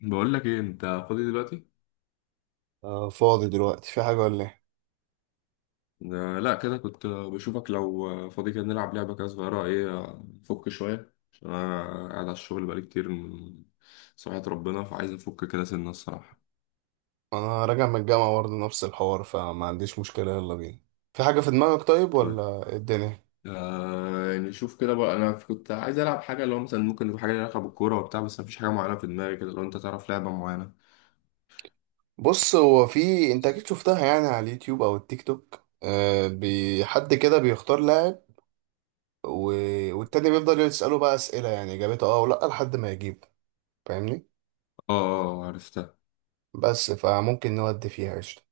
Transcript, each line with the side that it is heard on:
left: بقول لك ايه، انت فاضي دلوقتي؟
right: فاضي دلوقتي في حاجة ولا ايه؟
left: آه، لا كده كنت، بشوفك لو فاضي كده نلعب لعبه كده صغيره، ايه، نفك شويه عشان انا قاعد على الشغل بقالي كتير من صحية ربنا، فعايز افك كده سنه الصراحه.
right: انا راجع من الجامعة برضه نفس الحوار فما عنديش مشكلة يلا بينا. في حاجة في دماغك طيب
left: طيب.
right: ولا إيه الدنيا؟
left: يعني شوف كده بقى، انا كنت عايز العب حاجه، اللي هو مثلا ممكن يبقى حاجه ليها علاقه بالكوره وبتاع، بس مفيش حاجه معينه في دماغي كده، لو انت تعرف لعبه معينه.
right: بص هو في انت اكيد شفتها يعني على اليوتيوب او التيك توك، حد كده بيختار لاعب و... والتاني بيفضل يسأله بقى أسئلة يعني إجابته اه ولا لحد ما يجيب. فاهمني؟
left: اه اه، عرفتها.
right: بس فممكن نودي فيها قشطة.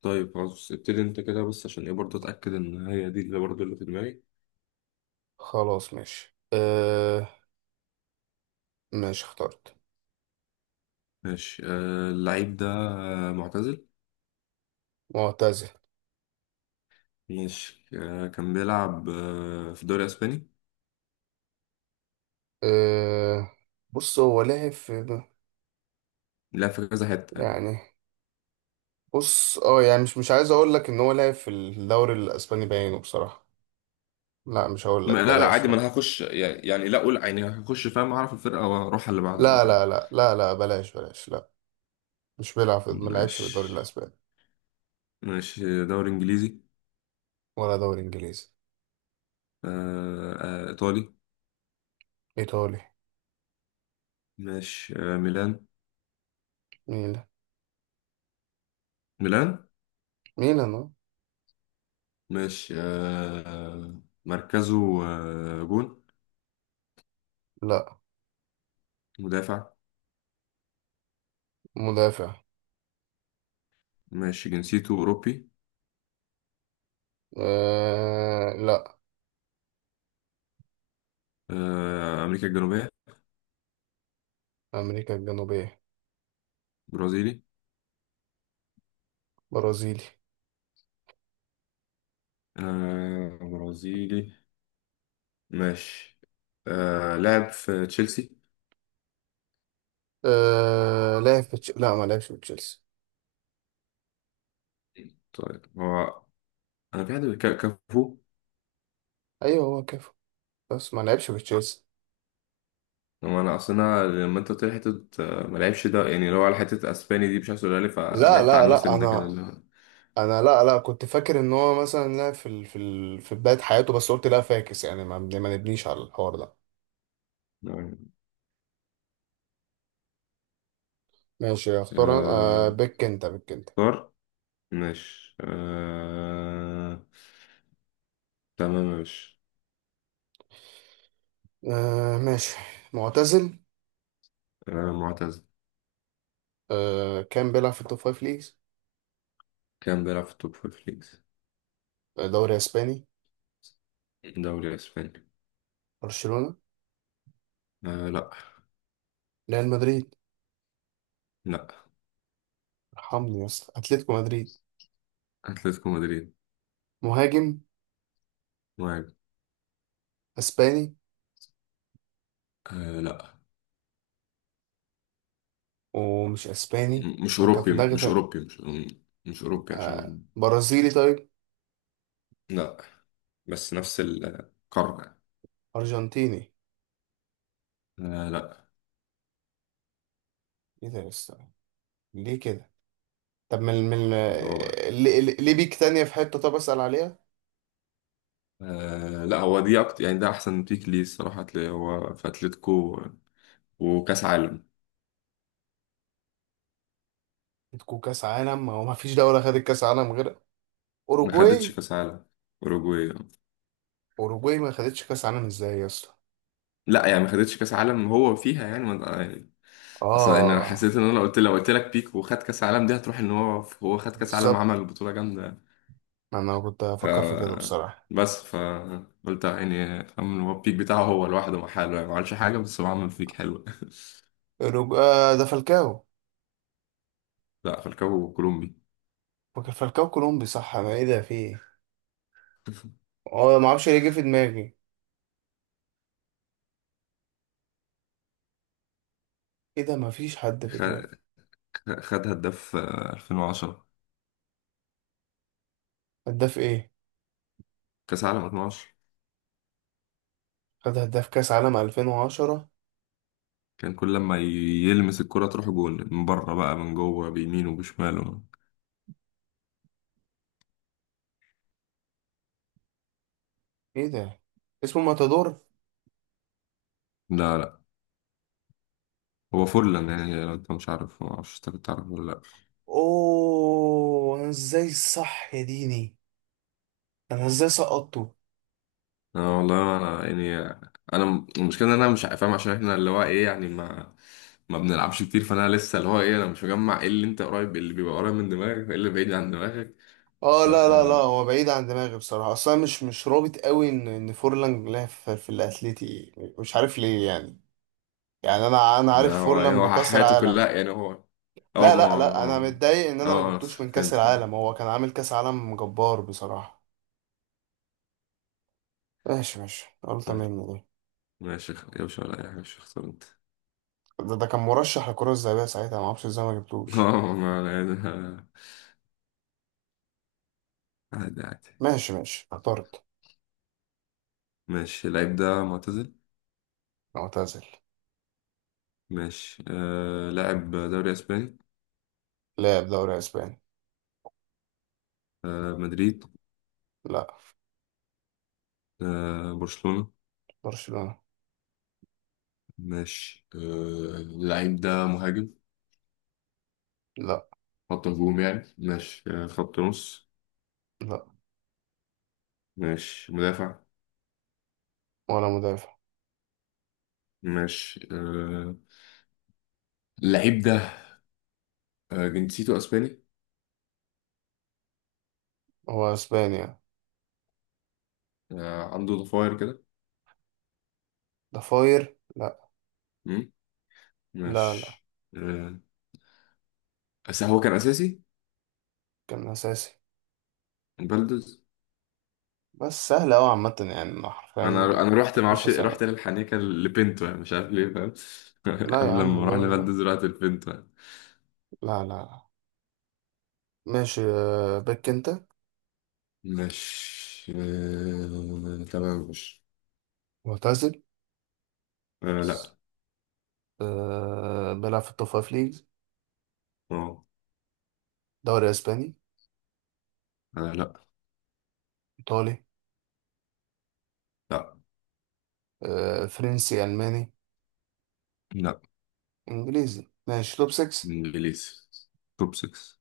left: طيب خلاص، ابتدي انت كده بس عشان ايه برضه اتاكد ان هي دي اللي برضه اللي في دماغي.
right: خلاص ماشي ماشي اخترت.
left: ماشي. اللعيب ده معتزل.
right: معتزل.
left: ماشي، كان بيلعب في الدوري الاسباني.
right: أه... بص هو لعب في،
left: لا، في كذا حته يعني.
right: يعني بص اه يعني مش عايز اقول لك ان هو لعب في الدوري الاسباني باينه بصراحه. لا مش هقول لك
left: لا لا،
right: بلاش
left: عادي، ما
right: لا.
left: انا هخش، يعني لا، اقول يعني هخش، فاهم، اعرف الفرقه واروح على اللي بعده
right: لا
left: عادي.
right: لا لا لا لا بلاش بلاش لا. مش بيلعب في، ما لعبش في الدوري
left: ماشي.
right: الاسباني.
left: ماشي، دوري انجليزي.
right: ولا دوري انجليزي.
left: ايطالي.
right: ايطالي.
left: ماشي، ميلان.
right: ميلان.
left: ميلان.
right: ميلان اه.
left: ماشي، مركزه جون.
right: لا
left: مدافع.
right: مدافع.
left: ماشي، جنسيته اوروبي.
right: آه لا،
left: امريكا الجنوبيه.
right: امريكا الجنوبيه.
left: برازيلي.
right: برازيلي.
left: برازيلي. ماشي، لعب في تشيلسي.
right: آه لعب في لا ما لعبش في تشيلسي.
left: طيب هو، انا في حد كافو.
right: ايوه هو كافو، بس ما لعبش في تشيلسي.
left: هو انا اصلا، أنا لما انت قلت لي حته ما لعبش، ده يعني اللي هو على حته اسباني دي مش عايز تقولها لي،
right: لا
left: فبعدت
right: لا
left: عنه
right: لا
left: سنه كده
right: انا،
left: اللي هو.
right: انا لا لا كنت فاكر ان هو مثلا لا في بداية حياته، بس قلت لا فاكس يعني ما نبنيش على الحوار ده.
left: نعم.
right: ماشي اختار آه
left: آه
right: بك انت، بك انت.
left: طار. ماشي، تمام. ماشي،
right: آه ماشي. معتزل.
left: معتز.
right: آه كان بيلعب في التوب فايف ليجز.
left: كان بيلعب في التوب فور ليجز.
right: آه، دوري اسباني.
left: دوري اسباني.
right: برشلونة.
left: آه لا.
right: ريال مدريد.
left: لا.
right: ارحمني يا اسطى، اتلتيكو مدريد.
left: اتلتيكو مدريد.
right: مهاجم.
left: مهاجم.
right: اسباني.
left: آه لا.
right: ومش اسباني،
left: مش
right: انا كان في
left: أوروبي،
right: دماغي
left: مش
right: فرق.
left: أوروبي، مش أوروبي
right: آه
left: عشان.
right: برازيلي طيب.
left: لا. بس نفس القارة.
right: ارجنتيني.
left: آه لا.
right: ايه ده يا اسطى، ليه كده؟ طب من
left: هو
right: ليه ليه بيك تانية في حتة؟ طب أسأل عليها.
left: هو دي أكتر يعني، ده أحسن بيك ليه الصراحة، هتلاقي هو في أتلتيكو وكأس عالم.
right: عندكوا كأس عالم، ما هو ما فيش دولة خدت كأس عالم غير
left: ما خدتش
right: أوروجواي.
left: كأس عالم، أوروجواي؟
right: أوروجواي ما خدتش كأس عالم إزاي يا اسطى.
left: لا يعني ما خدتش كأس عالم هو فيها يعني ما يعني. أصلا أنا
right: آه
left: حسيت إن أنا لو قلت لك بيك وخد كأس عالم، دي هتروح إن هو خد كأس عالم،
right: بالظبط،
left: عمل بطولة جامدة.
right: ما أنا كنت أفكر في كده بصراحة.
left: بس فقلت يعني فاهم إن هو البيك بتاعه هو لوحده مع حاله، يعني ما عملش حاجه، بس هو عمل بيك حلو.
right: آه ده فالكاو.
left: لا، فالكاو كولومبي.
right: فاكر فالكاو كولومبي صح، أنا إيه ده في إيه. آه ما أعرفش ليه جه في دماغي. إيه ده، ما فيش حد في
left: خ-
right: دماغي.
left: خد هداف 2010،
right: هداف إيه؟
left: كاس عالم 2010.
right: خد هداف كأس عالم 2010.
left: كان كل لما يلمس الكرة تروح جول، من بره بقى من جوه، بيمينه وبشماله.
right: إيه ده، اسمه ماتادور.
left: لا لا، هو فورلان، يعني لو انت مش عارف ما اعرفش، انت كنت عارف ولا؟
right: أوه أنا إزاي صح يا ديني، انا ازاي سقطته.
left: اه والله انا يعني، انا المشكله ان انا مش فاهم، عشان احنا اللي هو ايه يعني ما بنلعبش كتير، فانا لسه اللي هو ايه انا مش مجمع ايه اللي انت قريب، اللي بيبقى قريب من دماغك وايه اللي بعيد عن دماغك.
right: اه
left: ف
right: لا لا لا، هو بعيد عن دماغي بصراحه، اصلا مش رابط قوي ان فورلان لعب في الاتليتي. مش عارف ليه يعني. يعني انا
left: ده
right: عارف
left: هو يعني،
right: فورلان
left: هو
right: بكاس
left: حياته
right: العالم.
left: كلها يعني هو. اه
right: لا
left: ما
right: لا لا، انا
left: هو
right: متضايق ان
left: اه.
right: انا ما
left: اه، أنا
right: جبتوش من كاس
left: فهمت.
right: العالم، هو كان عامل كاس عالم جبار بصراحه. ماشي ماشي، غلطه مني دي.
left: ماشي يا باشا، ولا اي حاجه، مش اختار انت.
right: ده كان مرشح للكره الذهبيه ساعتها، ما اعرفش ازاي ما جبتوش.
left: اه ما أنا- يعني- عادي عادي.
right: ماشي ماشي اخترت.
left: ماشي، اللعيب ده معتزل.
right: معتزل.
left: ماشي، لاعب دوري اسباني.
right: لاعب دوري اسباني.
left: مدريد.
right: لا.
left: برشلونه.
right: برشلونه.
left: ماشي، اللعيب ده مهاجم.
right: لا.
left: خط هجوم يعني. ماشي، خط نص.
right: لا
left: ماشي، مدافع.
right: ولا مدافع.
left: ماشي، اللعيب ده جنسيته اسباني.
right: هو اسبانيا.
left: عنده ضفاير كده.
right: ضفاير لا.
left: مم،
right: لا لا.
left: ماشي، آه، بس هو كان اساسي.
right: كان أساسي.
left: بلدز.
right: بس سهل أوي عامة يعني أنا حرفيا.
left: انا رحت، ما
right: مش
left: اعرفش، رحت
right: ثانية.
left: للحنيكه لبنتو يعني، مش عارف ليه فاهم.
right: لا يا
left: قبل
right: عم
left: ما اروح
right: ليه يعني؟
left: لبلدز رحت لبنتو يعني.
right: لا لا لا. ماشي آه، بك أنت.
left: ماشي، تمام. ماشي،
right: معتزل.
left: لا.
right: آه، بيلعب في التوب فايف ليجز.
left: اه،
right: دوري أسباني.
left: لا
right: إيطالي.
left: لا
right: آه، فرنسي ألماني.
left: لا،
right: إنجليزي، ماشي توب 6.
left: انجليزي توب 6.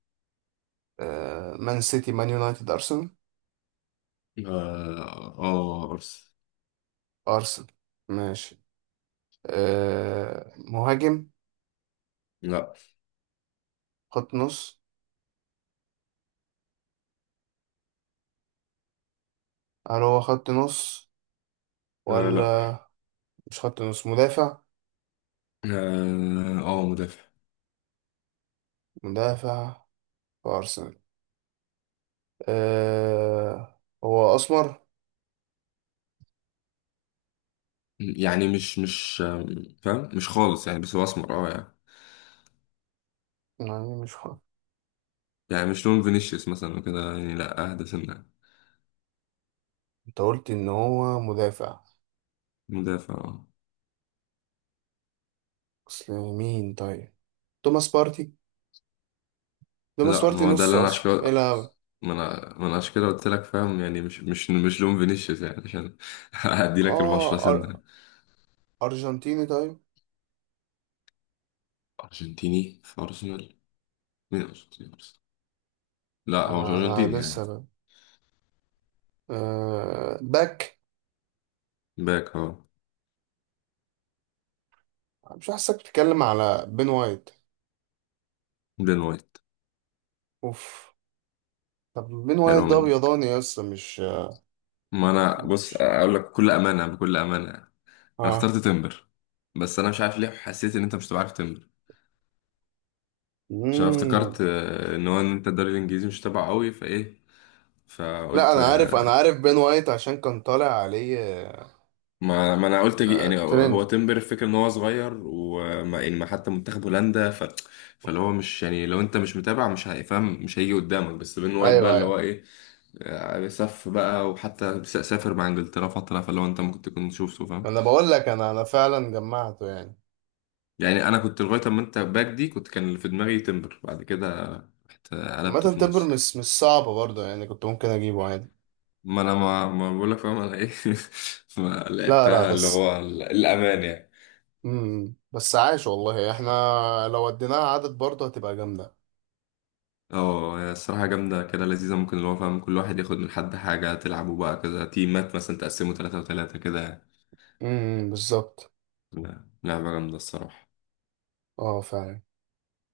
right: مان سيتي، مان يونايتد، أرسنال.
left: اه، ارسنال.
right: أرسنال. ماشي آه، مهاجم.
left: لا.
right: خط نص، هل هو خط نص
left: آه لا.
right: ولا؟ مش خط نص، مدافع.
left: اه، مدافع.
right: مدافع في أرسنال. أه هو أسمر.
left: يعني مش فاهم، مش خالص يعني، بس هو اسمر اه يعني.
right: يعني مش حق.
left: يعني مش لون فينيسيوس مثلا وكده يعني، لا اهدى سنة.
right: أنت قلت إن هو مدافع.
left: مدافع آه.
right: أصل مين طيب؟ توماس بارتي. توماس
left: لا،
right: بارتي
left: ما هو ده
right: نص
left: اللي انا عشان
right: أصلا، إيه
left: كده،
right: لا.
left: ما انا عشان كده قلت لك فاهم، يعني مش لون فينيسيوس يعني، عشان هدي لك البشرة
right: آه أر...
left: سنة.
right: أرجنتيني طيب.
left: ارجنتيني في ارسنال؟ مين ارجنتيني في ارسنال؟ لا هو مش
right: أنا
left: ارجنتيني
right: أنا
left: يعني.
right: لسه ب... أه باك.
left: باك اه.
right: مش حاسسك بتتكلم على بين وايت؟
left: بين وايت.
right: أوف. طب بين وايت
left: حلوة
right: ده
left: منك.
right: أبيضاني أصلا مش؟
left: ما انا بص
right: مش-
left: اقول لك بكل امانه بكل امانه، انا
right: آه.
left: اخترت تمبر، بس انا مش عارف ليه حسيت ان انت مش تبقى عارف تمبر، عشان أنا
right: مم.
left: افتكرت ان هو ان انت الدوري الانجليزي مش تبعه قوي، فايه
right: لا
left: فقلت
right: أنا عارف، أنا عارف بين وايت عشان كان طالع عليه،
left: ما انا قلت
right: آه،
left: يعني هو
right: ترند.
left: تمبر، الفكره ان هو صغير وما يعني ما، حتى منتخب هولندا ف، فاللي هو مش يعني، لو انت مش متابع مش هيفهم، مش هيجي قدامك، بس بين وايت بقى
right: ايوه
left: اللي هو
right: أيوه.
left: ايه سف بقى، وحتى سافر مع انجلترا فتره، فاللي هو انت ممكن تكون شفته فاهم.
right: انا بقول لك انا فعلا جمعته يعني.
left: يعني انا كنت لغايه اما انت باك دي، كنت كان اللي في دماغي تمبر، بعد كده رحت قلبته
right: عامه
left: في
right: تمبر
left: النص يعني.
right: مش صعبه برضه يعني، كنت ممكن اجيبه عادي.
left: ما انا ما بقول لك فاهم انا ايه. ما
right: لا لا
left: لعبتها اللي
right: بس.
left: هو الامان يعني.
right: بس عايش والله احنا، لو وديناها عدد برضه هتبقى جامده.
left: اه هي الصراحه جامده كده لذيذه، ممكن اللي هو فاهم كل واحد ياخد من حد حاجه، تلعبوا بقى كده تيمات مثلا، تقسموا ثلاثة وثلاثة كده يعني.
right: بالظبط.
left: لا، لعبه جامده الصراحه.
right: اه فعلا.